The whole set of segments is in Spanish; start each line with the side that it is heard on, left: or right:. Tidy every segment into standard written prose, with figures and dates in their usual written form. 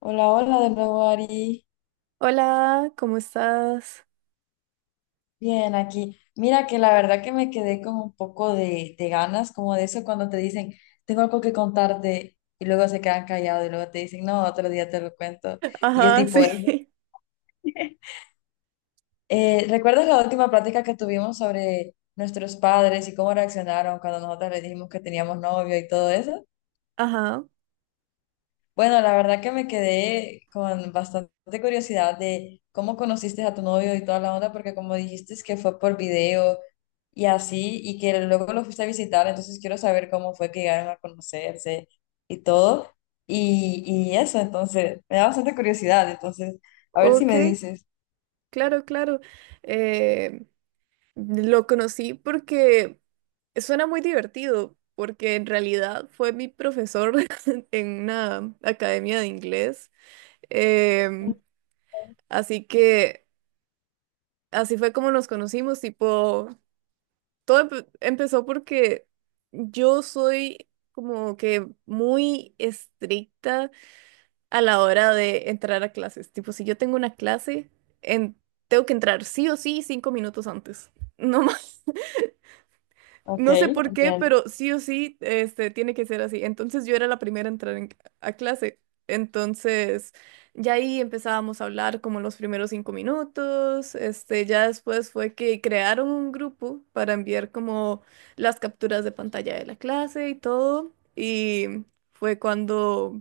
left: Hola, hola de nuevo, Ari.
right: Hola, ¿cómo estás?
left: Bien, aquí. Mira que la verdad que me quedé con un poco de ganas, como de eso cuando te dicen, tengo algo que contarte, y luego se quedan callados y luego te dicen, no, otro día te lo cuento. Y es
right: Ajá,
left: tipo,
right: sí.
left: eso. ¿Recuerdas la última plática que tuvimos sobre nuestros padres y cómo reaccionaron cuando nosotros les dijimos que teníamos novio y todo eso?
right: Ajá,
left: Bueno, la verdad que me quedé con bastante curiosidad de cómo conociste a tu novio y toda la onda, porque como dijiste es que fue por video y así, y que luego lo fuiste a visitar, entonces quiero saber cómo fue que llegaron a conocerse y todo, y eso, entonces, me da bastante curiosidad, entonces, a ver si
right: ok,
left: me dices.
right: claro. Eh, lo conocí porque suena muy divertido, porque en realidad fue mi profesor en una academia de inglés. Em, así que así fue como nos conocimos, tipo, todo empezó porque yo soy como que muy estricta a la hora de entrar a clases. Tipo, si yo tengo una clase, en- tengo que entrar sí o sí 5 minutos antes. No más.
left: Ok,
right: No sé por qué,
left: entiendo.
right: pero sí o sí, este, tiene que ser así. Entonces yo era la primera a entrar a clase. Entonces, ya ahí empezábamos a hablar como los primeros 5 minutos. Este, ya después fue que crearon un grupo para enviar como las capturas de pantalla de la clase y todo. Y fue cuando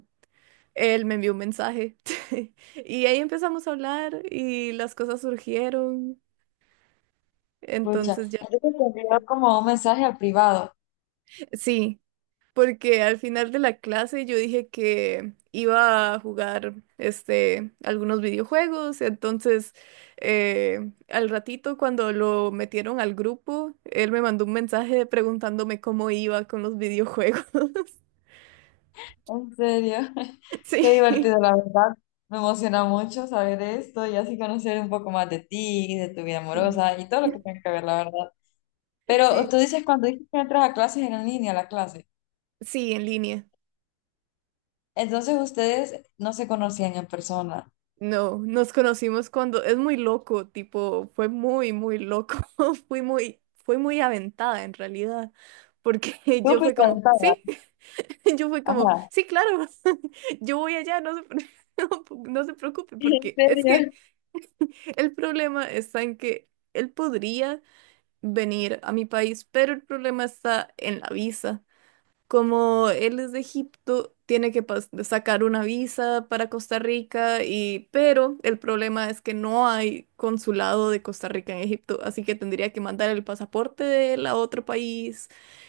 right: él me envió un mensaje y ahí empezamos a hablar y las cosas surgieron.
left: Escucha,
right: Entonces ya,
left: entonces te envió como un mensaje al privado.
right: sí, porque al final de la clase yo dije que iba a jugar este, algunos videojuegos. Entonces, al ratito cuando lo metieron al grupo, él me mandó un mensaje preguntándome cómo iba con los videojuegos.
left: En serio, qué
right: Sí,
left: divertido, la verdad. Me emociona mucho saber esto y así conocer un poco más de ti, de tu vida
right: sí,
left: amorosa y todo lo que tenga que ver, la verdad. Pero
right: sí,
left: tú dices cuando dices que entras a clases en línea, la clase.
right: sí, en línea.
left: Entonces ustedes no se conocían en persona.
right: No, nos conocimos cuando es muy loco, tipo, fue muy, muy loco, fui muy, fue muy aventada en realidad, porque
left: Tú
right: yo fui
left: fuiste
right: como,
left: aventada.
right: sí, yo fui como,
left: Ajá.
right: sí, claro, yo voy allá, no se, no, no se preocupe,
left: ¿En
right: porque es que
left: serio?
right: el problema está en que él podría venir a mi país, pero el problema está en la visa. Como él es de Egipto, tiene que sacar una visa para Costa Rica y pero el problema es que no hay consulado de Costa Rica en Egipto, así que tendría que mandar el pasaporte de él a otro país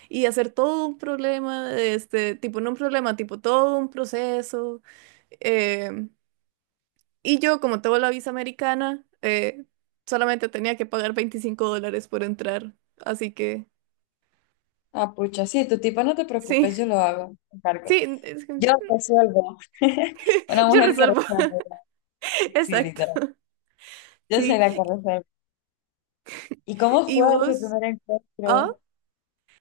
right: y hacer todo un problema, este, tipo, no un problema, tipo todo un proceso. Em, y yo, como tengo la visa americana, solamente tenía que pagar $25 por entrar, así que
left: Ah, pucha, sí, tu tipo no te
right: sí,
left: preocupes, yo lo hago, me encargo.
right: sí, es que
left: Yo resuelvo. Una
right: yo
left: mujer que
right: resuelvo,
left: resuelve. Sí, sí,
right: exacto.
left: literal. Yo
right: Sí,
left: soy la que resuelve. ¿Y cómo
right: y
left: fue su
right: vos,
left: primer
right: ah,
left: encuentro?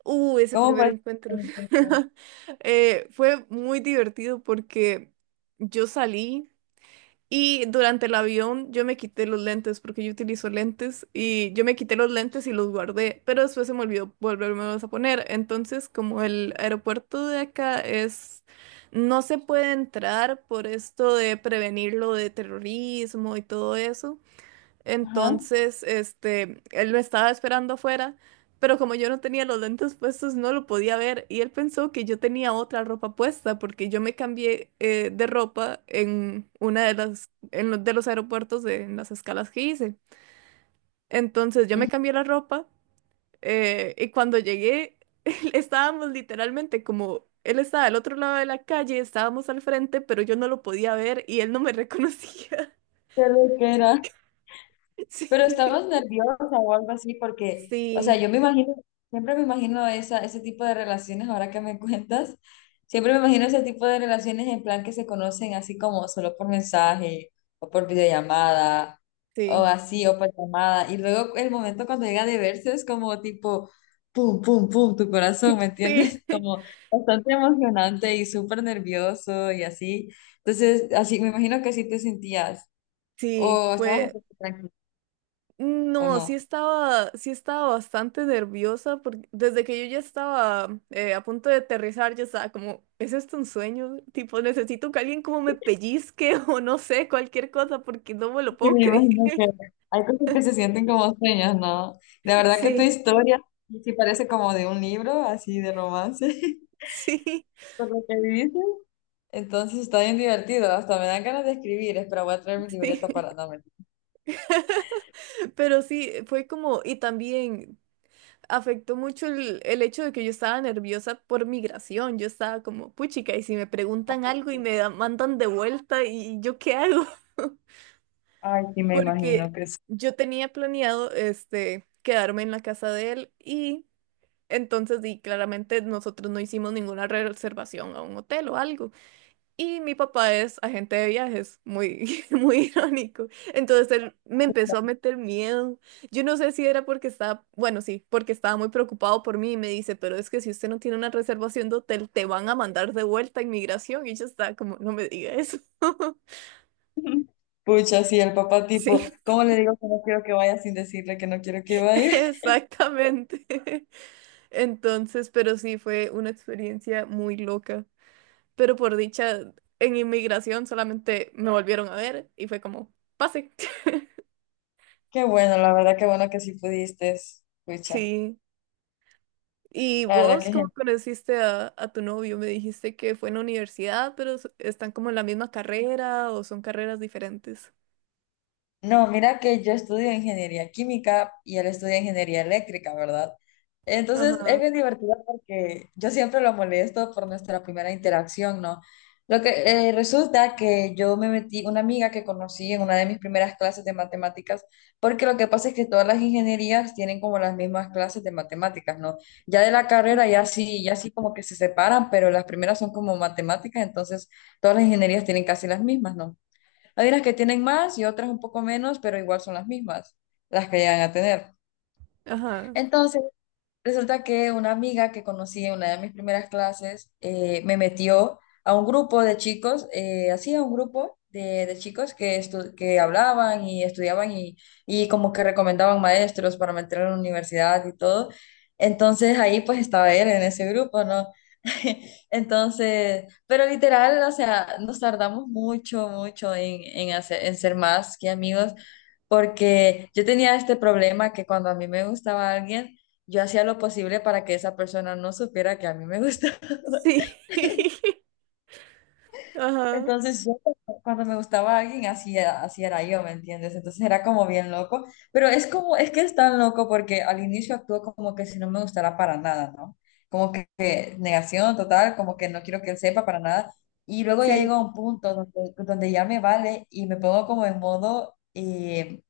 right: ese
left: ¿Cómo
right: primer
left: parece?
right: encuentro. Fue muy divertido porque yo salí y durante el avión yo me quité los lentes porque yo utilizo lentes y yo me quité los lentes y los guardé, pero después se me olvidó volvérmelos a poner. Entonces, como el aeropuerto de acá es, no se puede entrar por esto de prevenir lo de terrorismo y todo eso.
left: Ajá.
right: Entonces, este, él me estaba esperando afuera, pero como yo no tenía los lentes puestos, no lo podía ver y él pensó que yo tenía otra ropa puesta porque yo me cambié de ropa en una de las, en los de los aeropuertos de, en las escalas que hice. Entonces, yo me
left: Ujú.
right: cambié la ropa y cuando llegué, estábamos literalmente como, él estaba al otro lado de la calle, estábamos al frente, pero yo no lo podía ver y él no me reconocía.
left: ¿Qué era? Pero
right: Sí,
left: estabas nerviosa o algo así, porque, o sea,
right: sí,
left: yo me imagino, siempre me imagino esa, ese tipo de relaciones, ahora que me cuentas, siempre me imagino ese tipo de relaciones en plan que se conocen así como solo por mensaje o por videollamada o
right: sí.
left: así, o por llamada. Y luego el momento cuando llega de verse es como tipo, pum, pum, pum, tu corazón, ¿me
right: Sí,
left: entiendes? Como bastante emocionante y súper nervioso y así. Entonces, así me imagino que así te sentías
right: sí,
left: o estabas un
right: fue,
left: poco tranquila o
right: no,
left: no.
right: sí estaba bastante nerviosa porque desde que yo ya estaba a punto de aterrizar, yo estaba como, ¿es esto un sueño? Tipo, necesito que alguien como me pellizque o no sé, cualquier cosa porque no me lo
left: Y
right: puedo
left: me
right: creer.
left: imagino que hay cosas que se sienten como sueños, ¿no? La verdad que tu
right: Sí,
left: historia sí parece como de un libro, así de romance,
right: sí,
left: por lo que dices. Entonces está bien divertido, hasta me dan ganas de escribir, espero voy a traer mi libreta
right: sí.
left: para no mentir.
right: Pero sí, fue como, y también afectó mucho el hecho de que yo estaba nerviosa por migración. Yo estaba como, puchica, y si me preguntan algo y me mandan de vuelta, ¿y yo qué hago?
left: Ay, sí, me imagino
right: Porque
left: que sí.
right: yo tenía planeado este quedarme en la casa de él y entonces y claramente nosotros no hicimos ninguna reservación a un hotel o algo. Y mi papá es agente de viajes, muy, muy irónico. Entonces él me empezó a meter miedo. Yo no sé si era porque estaba, bueno, sí, porque estaba muy preocupado por mí y me dice, pero es que si usted no tiene una reservación de hotel, te van a mandar de vuelta a inmigración. Y yo estaba como, no me diga eso.
left: Pucha, sí, el papá
right: Sí,
left: tipo, ¿cómo le digo que no quiero que vaya sin decirle que no quiero que vaya?
right: exactamente. Entonces, pero sí, fue una experiencia muy loca. Pero por dicha, en inmigración solamente me volvieron a ver y fue como, pase.
left: Qué bueno, la verdad, qué bueno que sí pudiste, pucha.
right: Sí. ¿Y
left: La verdad
right: vos
left: que
right: cómo
left: genial.
right: conociste a tu novio? Me dijiste que fue en la universidad, pero están como en la misma carrera o son carreras diferentes.
left: No, mira que yo estudio ingeniería química y él estudia ingeniería eléctrica, ¿verdad? Entonces es
right: Ajá.
left: bien divertido porque yo siempre lo molesto por nuestra primera interacción, ¿no? Lo que resulta que yo me metí, una amiga que conocí en una de mis primeras clases de matemáticas, porque lo que pasa es que todas las ingenierías tienen como las mismas clases de matemáticas, ¿no? Ya de la carrera
right: Ujú.
left: ya sí, ya sí como que se separan, pero las primeras son como matemáticas, entonces todas las ingenierías tienen casi las mismas, ¿no? Hay unas que tienen más y otras un poco menos, pero igual son las mismas, las que llegan a tener.
right: Ajá.
left: Entonces, resulta que una amiga que conocí en una de mis primeras clases me metió a un grupo de chicos, así a un grupo de chicos que, que hablaban y estudiaban y como que recomendaban maestros para meter a la universidad y todo. Entonces ahí pues estaba él en ese grupo, ¿no? Entonces, pero literal, o sea, nos tardamos mucho, mucho en ser más que amigos porque yo tenía este problema que cuando a mí me gustaba alguien, yo hacía lo posible para que esa persona no supiera que a mí me gustaba.
right: Sí. Ajá.
left: Entonces, yo cuando me gustaba alguien, así era yo, ¿me entiendes? Entonces era como bien loco, pero es como, es que es tan loco porque al inicio actúo como que si no me gustara para nada, ¿no? Como que negación total, como que no quiero que él sepa para nada. Y luego ya
right: Sí.
left: llego a un punto donde, donde ya me vale y me pongo como en modo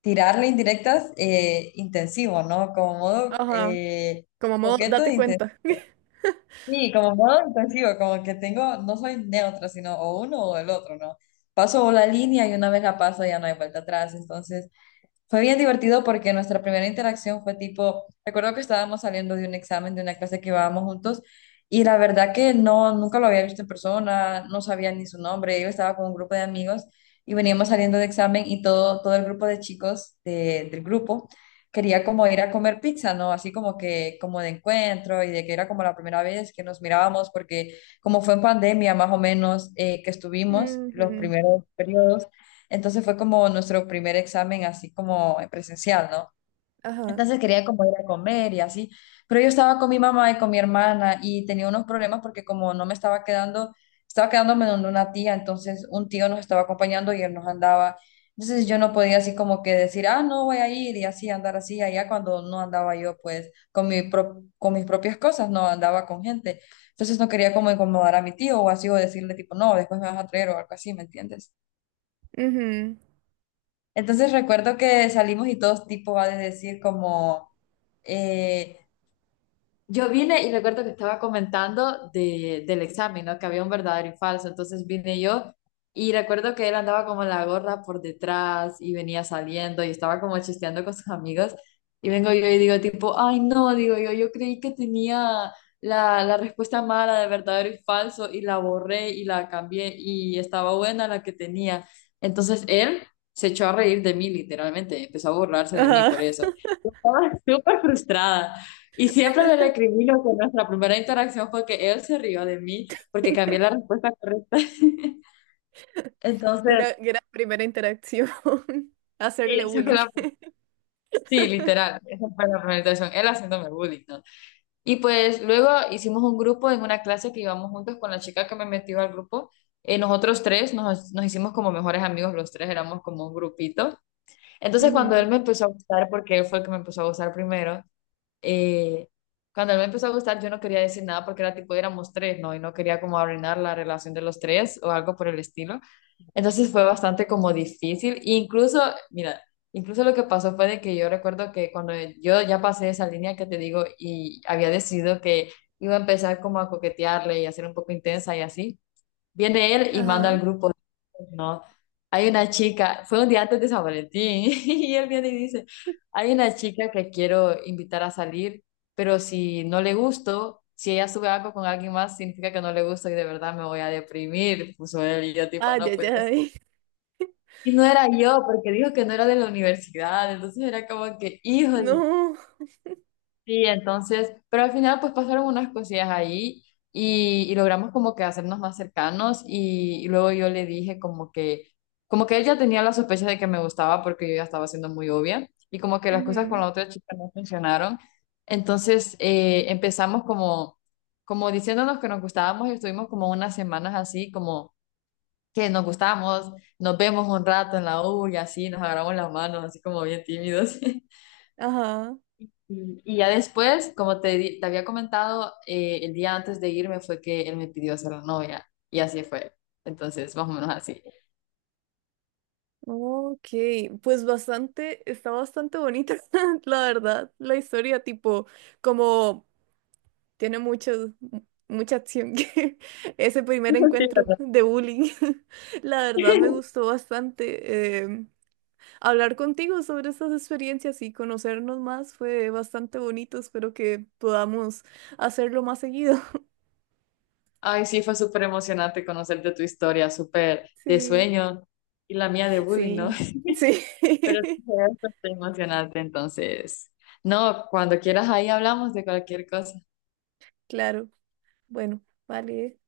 left: tirarle indirectas intensivo, ¿no? Como modo
right: Ajá. Como modo,
left: coqueto e
right: date
left: intensivo.
right: cuenta.
left: Sí, como modo intensivo, como que tengo, no soy neutra, sino o uno o el otro, ¿no? Paso la línea y una vez la paso ya no hay vuelta atrás, entonces... Fue bien divertido porque nuestra primera interacción fue tipo, recuerdo que estábamos saliendo de un examen, de una clase que íbamos juntos, y la verdad que no, nunca lo había visto en persona, no sabía ni su nombre, yo estaba con un grupo de amigos y veníamos saliendo de examen y todo, todo el grupo de chicos del grupo quería como ir a comer pizza, ¿no? Así como que, como de encuentro y de que era como la primera vez que nos mirábamos porque como fue en pandemia más o menos que estuvimos los
right: Ujú.
left: primeros periodos entonces fue como nuestro primer examen así como en presencial, ¿no?
right: Ajá.
left: Entonces quería como ir a comer y así, pero yo estaba con mi mamá y con mi hermana y tenía unos problemas porque como no me estaba quedando, estaba quedándome donde una tía, entonces un tío nos estaba acompañando y él nos andaba. Entonces yo no podía así como que decir, ah, no voy a ir y así andar así allá cuando no andaba yo pues con mis propias cosas, no andaba con gente. Entonces no quería como incomodar a mi tío o así o decirle tipo, no, después me vas a traer o algo así, ¿me entiendes?
right: Ujú.
left: Entonces recuerdo que salimos y todos tipo va a decir como, eh, yo vine y recuerdo que estaba comentando del examen, ¿no? Que había un verdadero y falso. Entonces vine yo y recuerdo que él andaba como la gorra por detrás y venía saliendo y estaba como chisteando con sus amigos. Y vengo yo y digo tipo, ay no, digo yo, yo creí que tenía la respuesta mala de verdadero y falso y la borré y la cambié y estaba buena la que tenía. Entonces él se echó a reír de mí literalmente, empezó a burlarse de mí por
right: Ajá.
left: eso. Estaba súper frustrada. Y siempre le recrimino que nuestra primera interacción fue que él se rió de mí porque cambié la respuesta correcta. Entonces,
right: Una gran primera interacción.
left: sí,
right: Hacerle bullying.
left: sí, literal, esa fue la primera interacción, él haciéndome bullying, ¿no? Y pues luego hicimos un grupo en una clase que íbamos juntos con la chica que me metió al grupo. Nosotros tres nos hicimos como mejores amigos, los tres éramos como un grupito. Entonces cuando él
right: Ujú.
left: me empezó a gustar, porque él fue el que me empezó a gustar primero, eh, cuando él me empezó a gustar, yo no quería decir nada porque era tipo, éramos tres, ¿no? Y no quería como arruinar la relación de los tres o algo por el estilo. Entonces fue bastante como difícil. E incluso, mira, incluso lo que pasó fue de que yo recuerdo que cuando yo ya pasé esa línea que te digo y había decidido que iba a empezar como a coquetearle y a ser un poco intensa y así. Viene él y manda
right: Ajá.
left: al grupo, no, hay una chica, fue un día antes de San Valentín, y él viene y dice, hay una chica que quiero invitar a salir, pero si no le gusto, si ella sube algo con alguien más, significa que no le gusto y de verdad me voy a deprimir, puso él y yo tipo,
right: Ay,
left: no
right: ay,
left: puedes.
right: ay.
left: Y no era yo, porque dijo que no era de la universidad, entonces era como que, híjole.
right: No.
left: Sí, entonces, pero al final pues pasaron unas cosillas ahí y logramos como que hacernos más cercanos y luego yo le dije como que él ya tenía la sospecha de que me gustaba porque yo ya estaba siendo muy obvia y como que las cosas con
right: Ujú.
left: la otra chica no funcionaron. Entonces empezamos como, como diciéndonos que nos gustábamos y estuvimos como unas semanas así como que nos gustamos, nos vemos un rato en la U y así, nos agarramos las manos así como bien tímidos.
right: Ajá.
left: Y y ya después, como te, te había comentado, el día antes de irme fue que él me pidió ser la novia y así fue. Entonces, más o menos así.
right: Ok, pues bastante, está bastante bonita, la verdad, la historia, tipo, como tiene mucho, mucha acción, que ese primer
left: Sí,
right: encuentro
left: ¿verdad?
right: de bullying, la verdad me gustó bastante. Hablar contigo sobre estas experiencias y conocernos más fue bastante bonito, espero que podamos hacerlo más seguido.
left: Ay, sí, fue súper emocionante conocerte tu historia, súper de
right: Sí,
left: sueño y la mía de bullying, ¿no?
right: sí, sí,
left: Pero sí, fue bastante emocionante, entonces. No, cuando quieras ahí hablamos de cualquier cosa.
right: claro, bueno, vale.